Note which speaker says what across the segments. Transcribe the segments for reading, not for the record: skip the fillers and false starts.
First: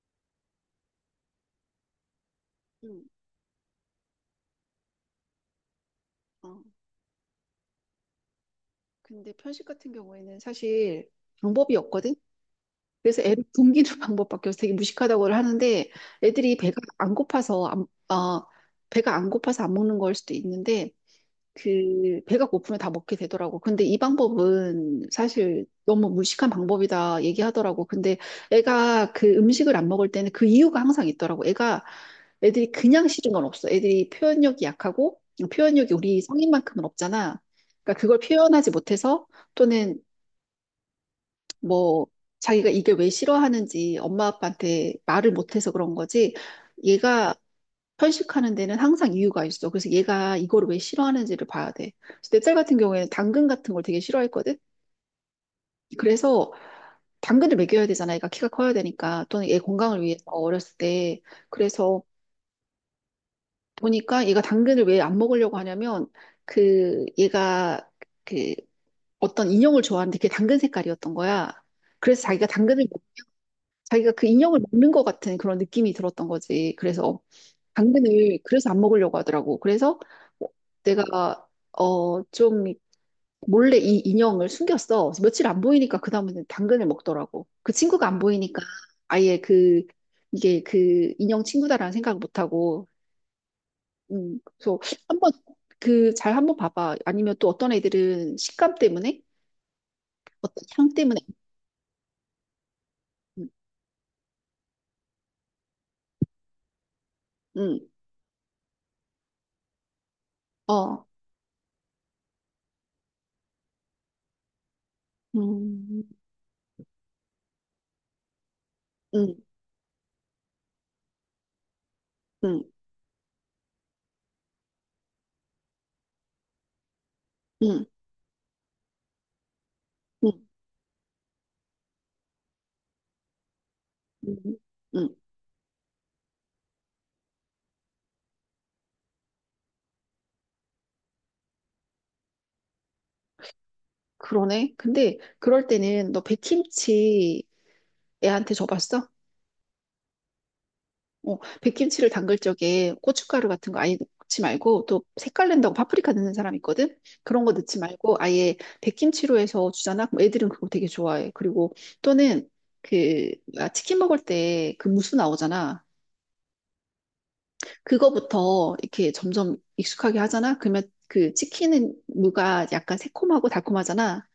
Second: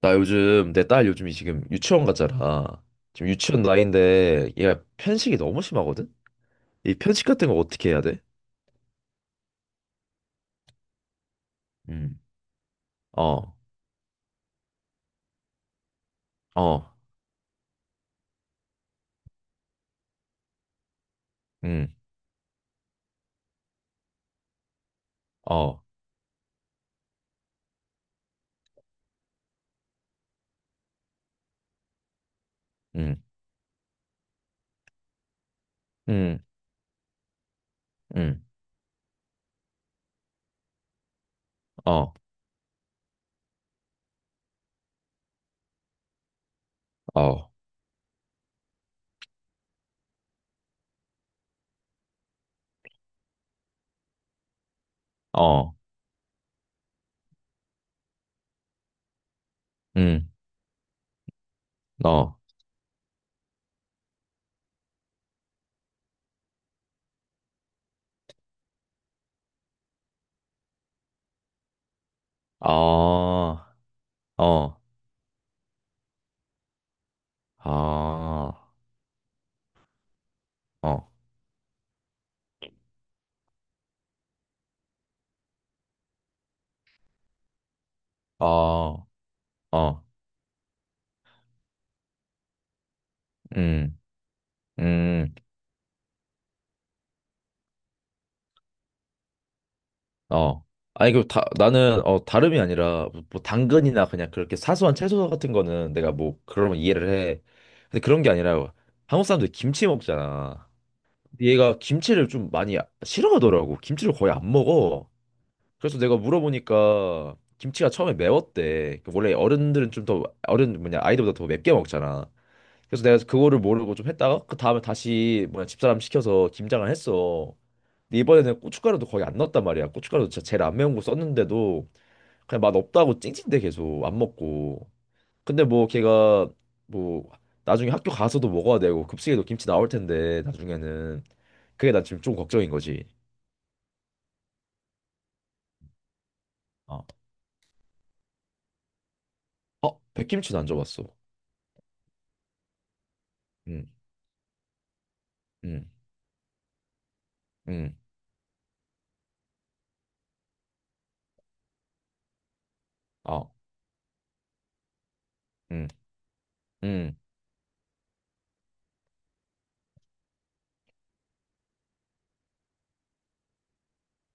Speaker 1: 나 요즘 내 딸 요즘이 지금 유치원 가잖아.
Speaker 2: 음,
Speaker 1: 지금 유치원 나이인데 얘가 편식이 너무 심하거든.
Speaker 2: 어.
Speaker 1: 이 편식 같은 거 어떻게 해야 돼?
Speaker 2: 근데 편식 같은 경우에는 사실 방법이 없거든?
Speaker 1: 음.
Speaker 2: 그래서 애를
Speaker 1: 어.
Speaker 2: 굶기는 방법밖에 없어. 되게 무식하다고 하는데 애들이 배가
Speaker 1: 어.
Speaker 2: 안 고파서 안, 어, 배가 안 고파서 안 먹는 걸 수도 있는데
Speaker 1: 음.
Speaker 2: 그 배가 고프면 다 먹게 되더라고. 근데 이 방법은 사실
Speaker 1: 어.
Speaker 2: 너무 무식한 방법이다 얘기하더라고. 근데 애가 그 음식을 안 먹을 때는 그 이유가 항상 있더라고. 애가 애들이 그냥
Speaker 1: 음.
Speaker 2: 싫은 건 없어. 애들이 표현력이 약하고 표현력이 우리
Speaker 1: 음.
Speaker 2: 성인만큼은 없잖아. 그러니까 그걸
Speaker 1: 음.
Speaker 2: 표현하지 못해서 또는 뭐
Speaker 1: 어.
Speaker 2: 자기가 이게 왜 싫어하는지 엄마 아빠한테 말을 못해서 그런 거지. 얘가
Speaker 1: 어.
Speaker 2: 편식하는 데는 항상 이유가 있어. 그래서 얘가 이걸 왜 싫어하는지를 봐야 돼. 그래서 내딸 같은 경우에는 당근 같은 걸 되게 싫어했거든.
Speaker 1: 어.
Speaker 2: 그래서 당근을 먹여야 되잖아. 얘가 키가 커야 되니까. 또는 얘 건강을 위해서
Speaker 1: 음.
Speaker 2: 어렸을 때. 그래서
Speaker 1: 어.
Speaker 2: 보니까 얘가 당근을 왜 안 먹으려고 하냐면 그 얘가 그 어떤 인형을 좋아하는데 그게 당근 색깔이었던 거야. 그래서 자기가 당근을
Speaker 1: 아.
Speaker 2: 자기가 그 인형을
Speaker 1: 어.
Speaker 2: 먹는 것 같은 그런 느낌이 들었던 거지. 그래서 당근을
Speaker 1: 아.
Speaker 2: 그래서 안 먹으려고 하더라고. 그래서 어, 내가
Speaker 1: 어.
Speaker 2: 좀 몰래 이 인형을 숨겼어. 그래서 며칠 안 보이니까 그다음에는 당근을 먹더라고. 그 친구가 안 보이니까
Speaker 1: 어.
Speaker 2: 아예 그
Speaker 1: 어.
Speaker 2: 이게 그 인형 친구다라는 생각을 못 하고.
Speaker 1: 음.
Speaker 2: 그래서 한번
Speaker 1: 음.
Speaker 2: 그 잘 한번 봐봐. 아니면 또 어떤 애들은 식감 때문에 어떤
Speaker 1: 어.
Speaker 2: 향
Speaker 1: 아니,
Speaker 2: 때문에
Speaker 1: 그, 나는, 다름이 아니라, 뭐
Speaker 2: 음,
Speaker 1: 당근이나 그냥 그렇게 사소한 채소 같은 거는 내가 뭐, 그러면 이해를 해.
Speaker 2: 음,
Speaker 1: 근데 그런 게 아니라, 한국 사람들 이 김치 먹잖아.
Speaker 2: 어,
Speaker 1: 근데 얘가 김치를 좀 많이 싫어하더라고. 김치를 거의 안 먹어. 그래서
Speaker 2: 음,
Speaker 1: 내가 물어보니까, 김치가 처음에 매웠대. 그 원래
Speaker 2: 음,
Speaker 1: 어른들은 좀 더, 어른, 뭐냐, 아이들보다 더 맵게 먹잖아.
Speaker 2: 음,
Speaker 1: 그래서 내가 그거를 모르고 좀 했다가, 그 다음에 다시, 뭐냐, 집사람 시켜서 김장을 했어.
Speaker 2: 음,
Speaker 1: 근데 이번에는 고춧가루도 거의 안 넣었단 말이야. 고춧가루도
Speaker 2: 음.
Speaker 1: 진짜 제일 안 매운 거 썼는데도 그냥 맛 없다고 찡찡대 계속 안
Speaker 2: 음,
Speaker 1: 먹고.
Speaker 2: 음,
Speaker 1: 근데 뭐 걔가 뭐 나중에 학교 가서도 먹어야 되고 급식에도 김치 나올 텐데 나중에는 그게 난 지금 좀 걱정인 거지.
Speaker 2: 그러네. 근데 그럴 때는 너
Speaker 1: 어,
Speaker 2: 백김치 애한테 줘봤어?
Speaker 1: 어, 백김치도 안 줘봤어.
Speaker 2: 어, 백김치를 담글 적에 고춧가루 같은 거
Speaker 1: 음,
Speaker 2: 아예 넣지 말고 또 색깔 낸다고
Speaker 1: 음,
Speaker 2: 파프리카 넣는 사람 있거든? 그런 거 넣지
Speaker 1: 음,
Speaker 2: 말고 아예 백김치로 해서 주잖아? 그럼 애들은 그거 되게 좋아해. 그리고 또는 그
Speaker 1: 어,
Speaker 2: 아, 치킨 먹을 때 그 무수 나오잖아.
Speaker 1: 음, 음,
Speaker 2: 그거부터 이렇게 점점 익숙하게 하잖아? 그러면 그 치킨은 무가 약간 새콤하고 달콤하잖아.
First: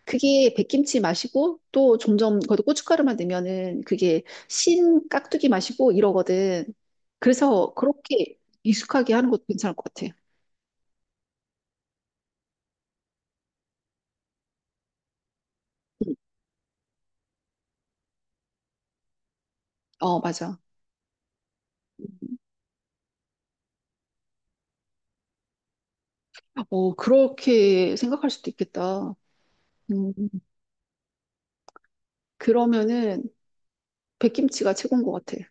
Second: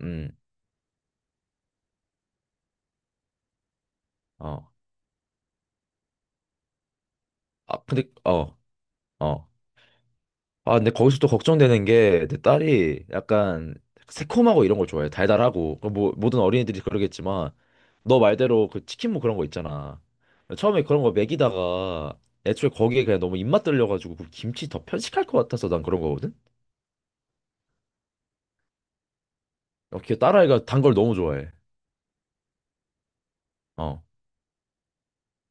Speaker 1: 음,
Speaker 2: 그게 백김치 맛이고 또 점점 거기다 고춧가루만 넣으면은 그게
Speaker 1: 어.
Speaker 2: 신 깍두기 맛이고 이러거든. 그래서
Speaker 1: 아, 근데
Speaker 2: 그렇게
Speaker 1: 어,
Speaker 2: 익숙하게 하는 것도
Speaker 1: 어.
Speaker 2: 괜찮을 것 같아.
Speaker 1: 아, 근데 거기서 또 걱정되는 게 내 딸이 약간 새콤하고 이런 걸 좋아해. 달달하고. 그뭐
Speaker 2: 음,
Speaker 1: 모든 어린이들이 그러겠지만 너 말대로 그 치킨 무 그런 거 있잖아.
Speaker 2: 어, 맞아.
Speaker 1: 처음에 그런 거 먹이다가 애초에 거기에 그냥 너무 입맛 들려가지고 그 김치 더 편식할 것 같아서 난 그런 거거든.
Speaker 2: 어, 그렇게 생각할 수도 있겠다.
Speaker 1: 어,
Speaker 2: 음,
Speaker 1: 걔 딸아이가 단걸 너무 좋아해.
Speaker 2: 그러면은
Speaker 1: 어.
Speaker 2: 백김치가 최고인 것 같아.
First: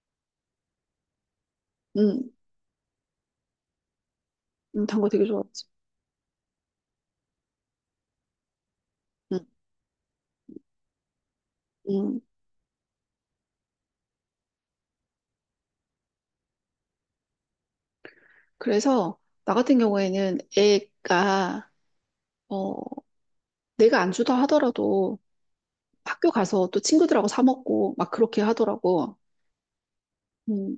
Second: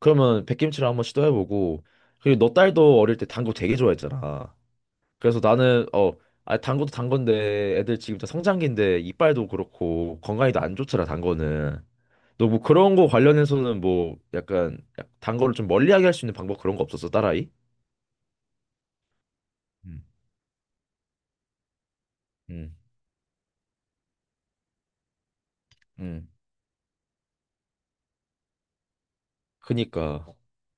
Speaker 1: 그러면 백김치를 한번 시도해보고
Speaker 2: 음,
Speaker 1: 그리고 너 딸도 어릴 때 단거 되게 좋아했잖아.
Speaker 2: 단거 되게
Speaker 1: 그래서
Speaker 2: 좋아하지.
Speaker 1: 나는 어, 아, 단 것도 단 건데 애들 지금 다 성장기인데
Speaker 2: 음,
Speaker 1: 이빨도 그렇고 건강이 도안 좋더라 단 거는.
Speaker 2: 음.
Speaker 1: 너 뭐 그런 거 관련해서는 뭐 약간 단 거를 좀 멀리하게 할 수 있는 방법 그런 거 없었어 딸아이?
Speaker 2: 그래서 나 같은
Speaker 1: 음.
Speaker 2: 경우에는 애가 어,
Speaker 1: 음,
Speaker 2: 내가 안 주다 하더라도
Speaker 1: 음,
Speaker 2: 학교 가서 또 친구들하고 사 먹고 막 그렇게 하더라고.
Speaker 1: 그니까,
Speaker 2: 음,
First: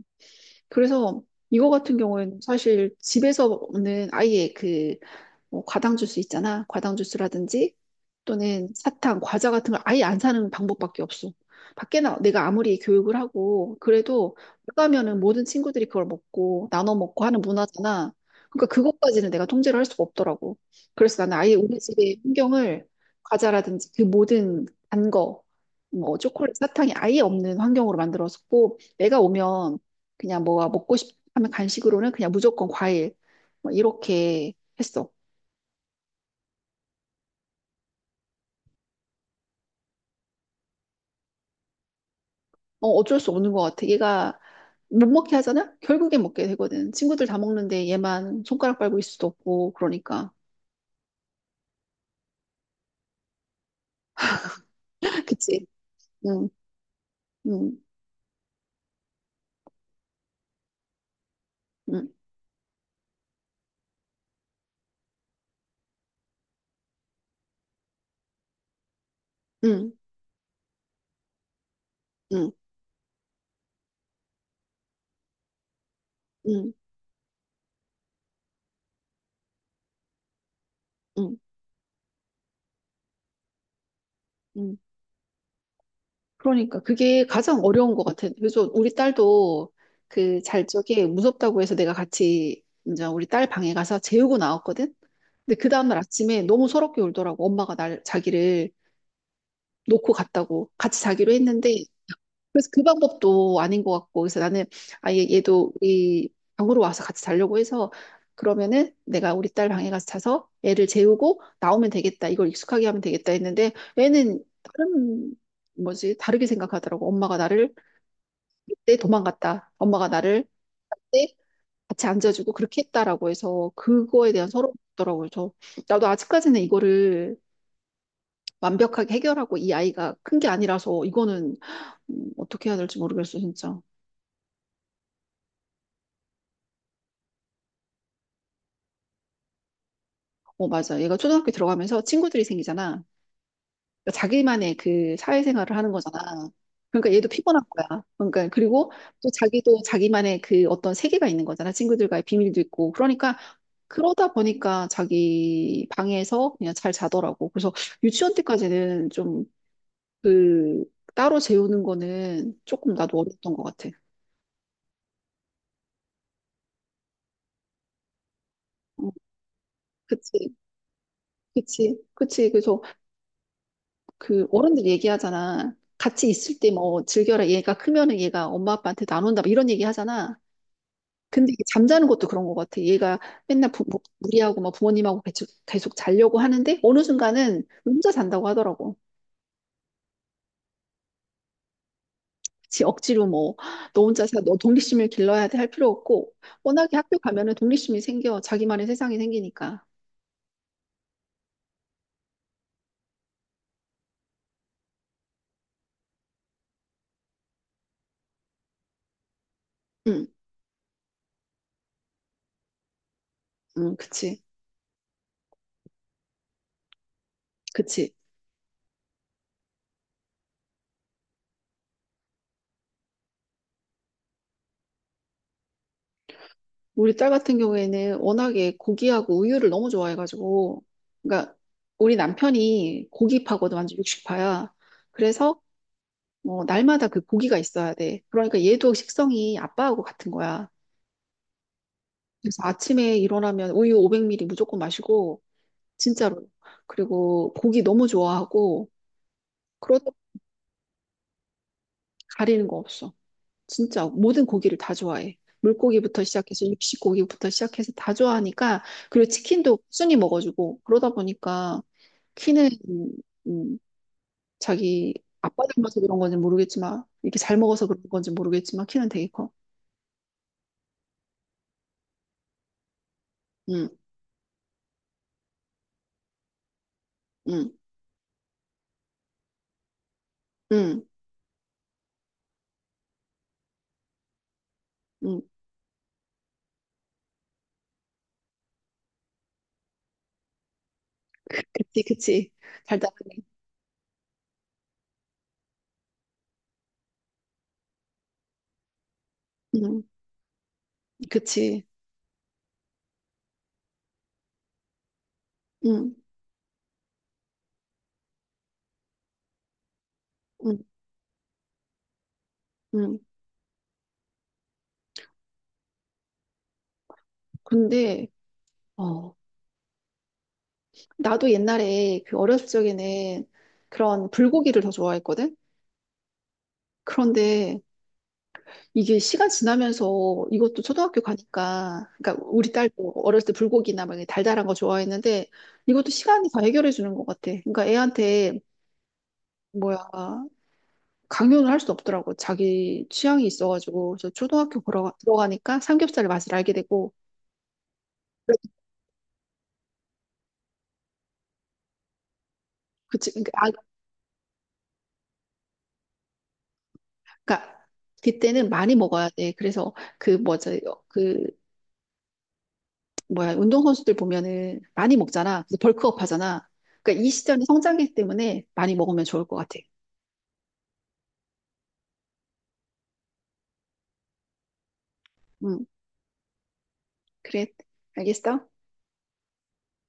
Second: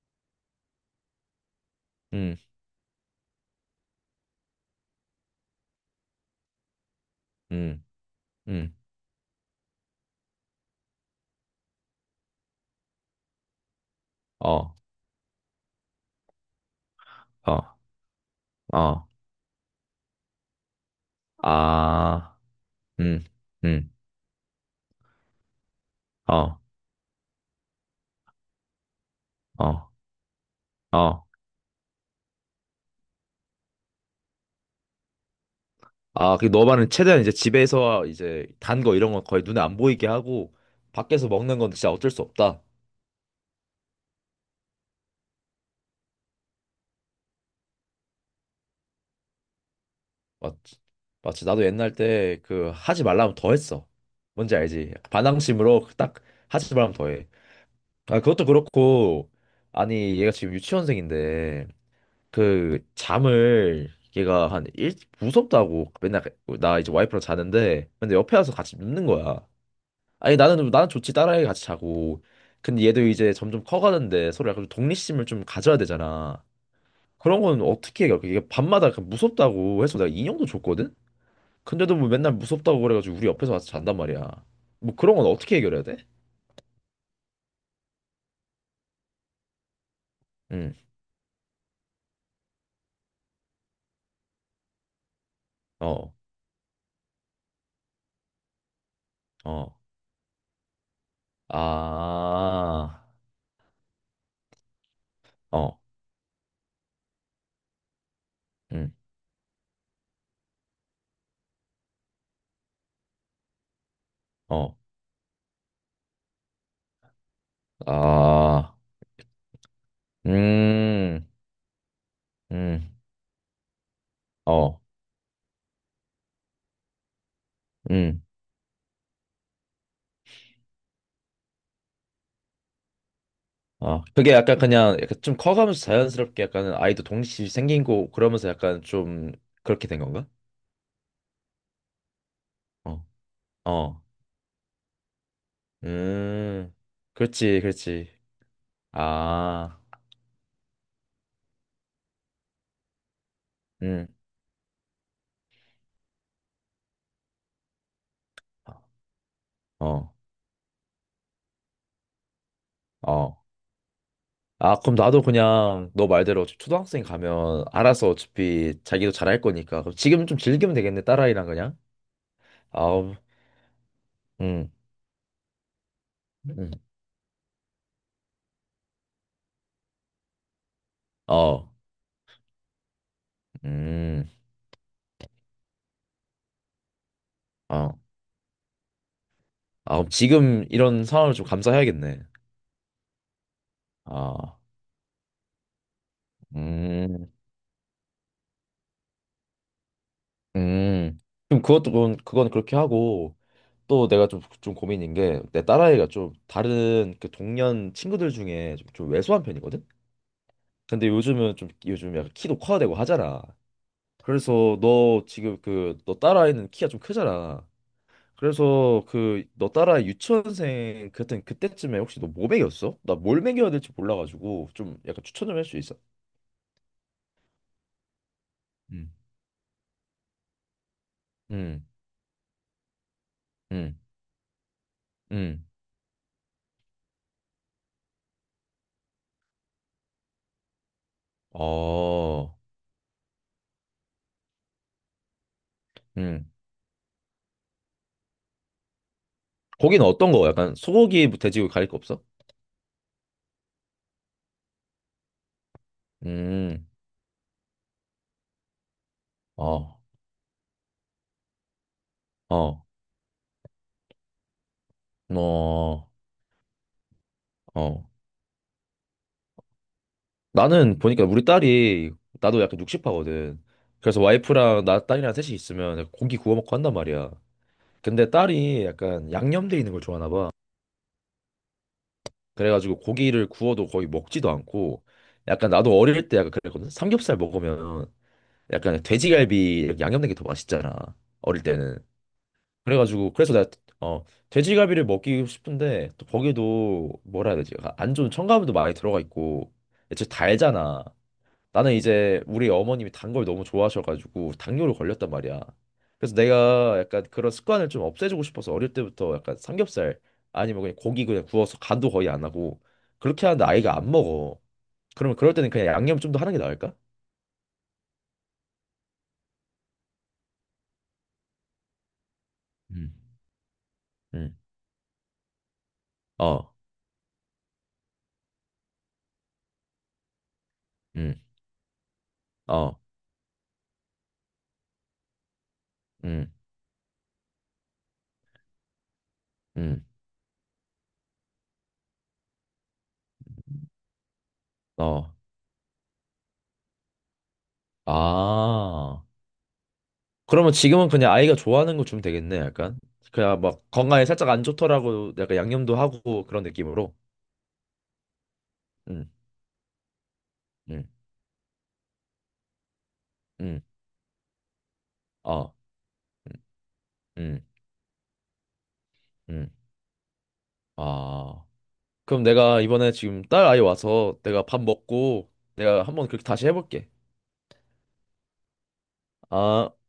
Speaker 2: 그래서 이거 같은
Speaker 1: 음,
Speaker 2: 경우에는 사실 집에서 는 아예 그 뭐 과당 주스 있잖아. 과당 주스라든지
Speaker 1: 음,
Speaker 2: 또는
Speaker 1: 음,
Speaker 2: 사탕, 과자 같은 걸 아예 안 사는 방법밖에 없어. 밖에 나 내가 아무리 교육을 하고 그래도 못
Speaker 1: 어,
Speaker 2: 가면은 모든 친구들이 그걸 먹고 나눠 먹고 하는
Speaker 1: 어,
Speaker 2: 문화잖아. 그러니까
Speaker 1: 어,
Speaker 2: 그것까지는 내가 통제를 할 수가 없더라고. 그래서 나는 아예 우리 집의
Speaker 1: 아,
Speaker 2: 환경을
Speaker 1: 음, 음,
Speaker 2: 과자라든지 그 모든 단 거, 뭐 초콜릿,
Speaker 1: 어,
Speaker 2: 사탕이 아예 없는 환경으로 만들었었고 내가 오면
Speaker 1: 어,
Speaker 2: 그냥 뭐가 먹고 싶
Speaker 1: 어,
Speaker 2: 하면 간식으로는 그냥 무조건 과일 뭐 이렇게 했어.
Speaker 1: 아, 그 너만은 최대한 이제 집에서 이제 단 거 이런 건 거의 눈에 안 보이게 하고 밖에서 먹는 건 진짜 어쩔 수 없다.
Speaker 2: 어, 어쩔 수 없는 것 같아. 얘가 못 먹게 하잖아? 결국엔 먹게 되거든. 친구들 다 먹는데 얘만 손가락 빨고 있을 수도 없고, 그러니까.
Speaker 1: 맞지. 맞지. 나도 옛날 때 그 하지 말라면 더 했어. 뭔지 알지?
Speaker 2: 그치?
Speaker 1: 반항심으로 그 딱
Speaker 2: 응,
Speaker 1: 하지 말라면 더 해.
Speaker 2: 응,
Speaker 1: 아, 그것도 그렇고, 아니, 얘가 지금 유치원생인데,
Speaker 2: 응,
Speaker 1: 그 잠을 얘가 한 일, 무섭다고 맨날 그 나 이제 와이프랑 자는데, 근데 옆에 와서 같이 눕는 거야.
Speaker 2: 응,
Speaker 1: 아니, 나는 좋지. 딸아이 같이 자고.
Speaker 2: 응,
Speaker 1: 근데 얘도 이제 점점 커가는데 서로 약간 좀 독립심을 좀 가져야 되잖아.
Speaker 2: 응,
Speaker 1: 그런 건 어떻게 해? 이게 밤마다 그 무섭다고 해서 내가 인형도 줬거든?
Speaker 2: 응,
Speaker 1: 근데도 뭐 맨날 무섭다고 그래가지고 우리 옆에서 와서 잔단 말이야.
Speaker 2: 응.
Speaker 1: 뭐 그런 건 어떻게 해결해야 돼?
Speaker 2: 그러니까 그게 가장 어려운 것 같아. 그래서 우리 딸도 그 잘
Speaker 1: 응,
Speaker 2: 적에 무섭다고 해서 내가 같이 이제 우리 딸 방에 가서 재우고 나왔거든? 근데 그 다음날
Speaker 1: 어,
Speaker 2: 아침에 너무 서럽게 울더라고. 엄마가 날, 자기를
Speaker 1: 어,
Speaker 2: 놓고 갔다고. 같이 자기로 했는데 그래서 그
Speaker 1: 아,
Speaker 2: 방법도 아닌 것 같고 그래서 나는 아예 얘도
Speaker 1: 어,
Speaker 2: 우리 방으로 와서 같이 자려고 해서
Speaker 1: 응,
Speaker 2: 그러면은 내가 우리 딸 방에 가서 자서 애를 재우고 나오면 되겠다 이걸 익숙하게 하면 되겠다 했는데 애는
Speaker 1: 어,
Speaker 2: 다른 뭐지 다르게 생각하더라고 엄마가 나를
Speaker 1: 아,
Speaker 2: 그때 도망갔다 엄마가 나를
Speaker 1: 음,
Speaker 2: 때 같이 앉아주고 그렇게
Speaker 1: 음,
Speaker 2: 했다라고 해서 그거에 대한 서러움이
Speaker 1: 어,
Speaker 2: 있더라고요. 저 나도 아직까지는 이거를
Speaker 1: 음,
Speaker 2: 완벽하게 해결하고 이 아이가 큰 게 아니라서 이거는 어떻게 해야 될지 모르겠어, 진짜.
Speaker 1: 어. 그게 약간 그냥 약간 좀 커가면서 자연스럽게 약간 아이도 독립심이 생긴 거 그러면서 약간 좀 그렇게 된 건가?
Speaker 2: 어, 맞아. 얘가 초등학교 들어가면서 친구들이 생기잖아.
Speaker 1: 어, 어,
Speaker 2: 그러니까 자기만의 그 사회생활을 하는 거잖아.
Speaker 1: 음,
Speaker 2: 그러니까 얘도
Speaker 1: 그렇지,
Speaker 2: 피곤한 거야.
Speaker 1: 그렇지.
Speaker 2: 그러니까 그리고 또
Speaker 1: 아,
Speaker 2: 자기도 자기만의 그 어떤 세계가 있는 거잖아. 친구들과의 비밀도 있고. 그러니까
Speaker 1: 음,
Speaker 2: 그러다 보니까 자기 방에서 그냥 잘 자더라고. 그래서 유치원 때까지는 좀
Speaker 1: 어,
Speaker 2: 그 따로 재우는 거는 조금 나도
Speaker 1: 어.
Speaker 2: 어렸던 것 같아.
Speaker 1: 아, 그럼 나도 그냥 너 말대로 어차피 초등학생 가면 알아서 어차피
Speaker 2: 어,
Speaker 1: 자기도 잘할 거니까. 그럼 지금 좀
Speaker 2: 그치,
Speaker 1: 즐기면 되겠네, 딸아이랑 그냥.
Speaker 2: 그치, 그치. 그래서
Speaker 1: 아우,
Speaker 2: 그
Speaker 1: 음,
Speaker 2: 어른들 얘기하잖아. 같이 있을
Speaker 1: 음,
Speaker 2: 때 뭐 즐겨라. 얘가 크면은 얘가 엄마 아빠한테 나눈다. 막 이런 얘기 하잖아. 근데 이게
Speaker 1: 어,
Speaker 2: 잠자는 것도 그런 것 같아. 얘가 맨날
Speaker 1: 음,
Speaker 2: 무리하고 막 부모님하고 계속, 계속 자려고 하는데 어느 순간은
Speaker 1: 어.
Speaker 2: 혼자 잔다고 하더라고.
Speaker 1: 아, 그럼 지금 이런 상황을 좀 감수해야겠네.
Speaker 2: 그치, 억지로 뭐 너 혼자 사, 너
Speaker 1: 아,
Speaker 2: 독립심을 길러야 돼 할 필요 없고 워낙에 학교
Speaker 1: 음,
Speaker 2: 가면은 독립심이 생겨. 자기만의 세상이 생기니까.
Speaker 1: 음. 그럼 그것도, 그건 그렇게 하고, 또 내가 좀 고민인 게, 내 딸아이가 좀 다른 그 동년 친구들 중에 좀 왜소한 편이거든?
Speaker 2: 응,
Speaker 1: 근데 요즘은 좀, 요즘 약간 키도 커야 되고 하잖아.
Speaker 2: 응, 그치,
Speaker 1: 그래서 너 지금 그 너 딸아이는 키가 좀 크잖아.
Speaker 2: 그치.
Speaker 1: 그래서 그 너 딸아이 유치원생 그때 그때쯤에 혹시 너 뭐 먹였어? 나 뭘 먹여야 될지 몰라가지고 좀 약간 추천 좀 할 수 있어?
Speaker 2: 우리 딸 같은 경우에는 워낙에
Speaker 1: 음.
Speaker 2: 고기하고 우유를 너무 좋아해가지고, 그러니까
Speaker 1: 음,
Speaker 2: 우리 남편이 고기파거든, 완전
Speaker 1: 음,
Speaker 2: 육식파야. 그래서
Speaker 1: 음.
Speaker 2: 뭐 날마다 그 고기가 있어야 돼. 그러니까 얘도 식성이 아빠하고 같은 거야.
Speaker 1: 어,
Speaker 2: 그래서 아침에 일어나면 우유 500ml 무조건 마시고, 진짜로.
Speaker 1: 음.
Speaker 2: 그리고 고기 너무 좋아하고,
Speaker 1: 고기는
Speaker 2: 그러다
Speaker 1: 어떤 거? 약간 소고기, 뭐 돼지고기 가릴 거 없어?
Speaker 2: 가리는 거 없어. 진짜 모든 고기를 다 좋아해. 물고기부터 시작해서
Speaker 1: 음,
Speaker 2: 육식고기부터 시작해서 다 좋아하니까 그리고 치킨도
Speaker 1: 어,
Speaker 2: 순이 먹어주고 그러다 보니까 키는
Speaker 1: 어,
Speaker 2: 음, 자기 아빠 닮아서
Speaker 1: 어,
Speaker 2: 그런 건지 모르겠지만 이렇게 잘 먹어서 그런
Speaker 1: 어.
Speaker 2: 건지 모르겠지만 키는 되게 커.
Speaker 1: 나는 보니까 우리 딸이 나도 약간 육식파거든.
Speaker 2: 응,
Speaker 1: 그래서 와이프랑 나 딸이랑 셋이 있으면 고기 구워 먹고 한단 말이야.
Speaker 2: 응,
Speaker 1: 근데 딸이 약간 양념돼 있는 걸 좋아하나 봐.
Speaker 2: 응,
Speaker 1: 그래가지고 고기를 구워도 거의 먹지도 않고
Speaker 2: 응.
Speaker 1: 약간 나도 어릴 때 약간 그랬거든. 삼겹살 먹으면 약간 돼지갈비 이렇게 양념된 게 더 맛있잖아. 어릴 때는.
Speaker 2: 그치.
Speaker 1: 그래가지고
Speaker 2: 달달하네.
Speaker 1: 그래서 내가 어 돼지갈비를 먹기 싶은데 또 거기도 뭐라 해야 되지? 안 좋은 첨가물도 많이 들어가 있고
Speaker 2: 응,
Speaker 1: 진짜 달잖아.
Speaker 2: 그치.
Speaker 1: 나는 이제 우리 어머님이 단 걸 너무 좋아하셔가지고 당뇨로 걸렸단 말이야.
Speaker 2: 응,
Speaker 1: 그래서 내가 약간 그런 습관을 좀 없애주고 싶어서 어릴 때부터 약간 삼겹살
Speaker 2: 응,
Speaker 1: 아니면 그냥 고기 그냥 구워서 간도 거의 안 하고
Speaker 2: 응.
Speaker 1: 그렇게 하는데 아이가 안 먹어. 그러면 그럴 때는 그냥 양념 좀 더 하는 게 나을까?
Speaker 2: 근데 어 나도 옛날에 그 어렸을
Speaker 1: 음.
Speaker 2: 적에는 그런
Speaker 1: 음,
Speaker 2: 불고기를 더 좋아했거든.
Speaker 1: 어,
Speaker 2: 그런데 이게 시간 지나면서 이것도 초등학교
Speaker 1: 음,
Speaker 2: 가니까, 그러니까 우리
Speaker 1: 어,
Speaker 2: 딸도 어렸을 때 불고기나 막 이렇게 달달한 거 좋아했는데 이것도 시간이
Speaker 1: 음,
Speaker 2: 다 해결해 주는 것 같아. 그러니까 애한테
Speaker 1: 음,
Speaker 2: 뭐야 강요는 할 수 없더라고. 자기 취향이 있어가지고 그래서
Speaker 1: 어.
Speaker 2: 들어가니까 삼겹살의 맛을 알게 되고,
Speaker 1: 아. 그러면 지금은 그냥 아이가 좋아하는 거 주면 되겠네, 약간.
Speaker 2: 그치? 그러니까,
Speaker 1: 그냥
Speaker 2: 아,
Speaker 1: 막 건강에 살짝 안 좋더라고 약간 양념도 하고 그런 느낌으로.
Speaker 2: 그러니까 그때는 많이 먹어야
Speaker 1: 음,
Speaker 2: 돼. 그래서 그 뭐지
Speaker 1: 음,
Speaker 2: 그 뭐야
Speaker 1: 음.
Speaker 2: 운동선수들 보면은 많이 먹잖아.
Speaker 1: 아,
Speaker 2: 그래서 벌크업
Speaker 1: 음,
Speaker 2: 하잖아. 그러니까 이 시절이
Speaker 1: 음.
Speaker 2: 성장기 때문에 많이 먹으면 좋을 것
Speaker 1: 음.
Speaker 2: 같아.
Speaker 1: 아. 그럼 내가 이번에 지금 딸 아이 와서 내가 밥 먹고
Speaker 2: 응.
Speaker 1: 내가 한번 그렇게 다시 해볼게.
Speaker 2: 그래, 알겠어?
Speaker 1: 아.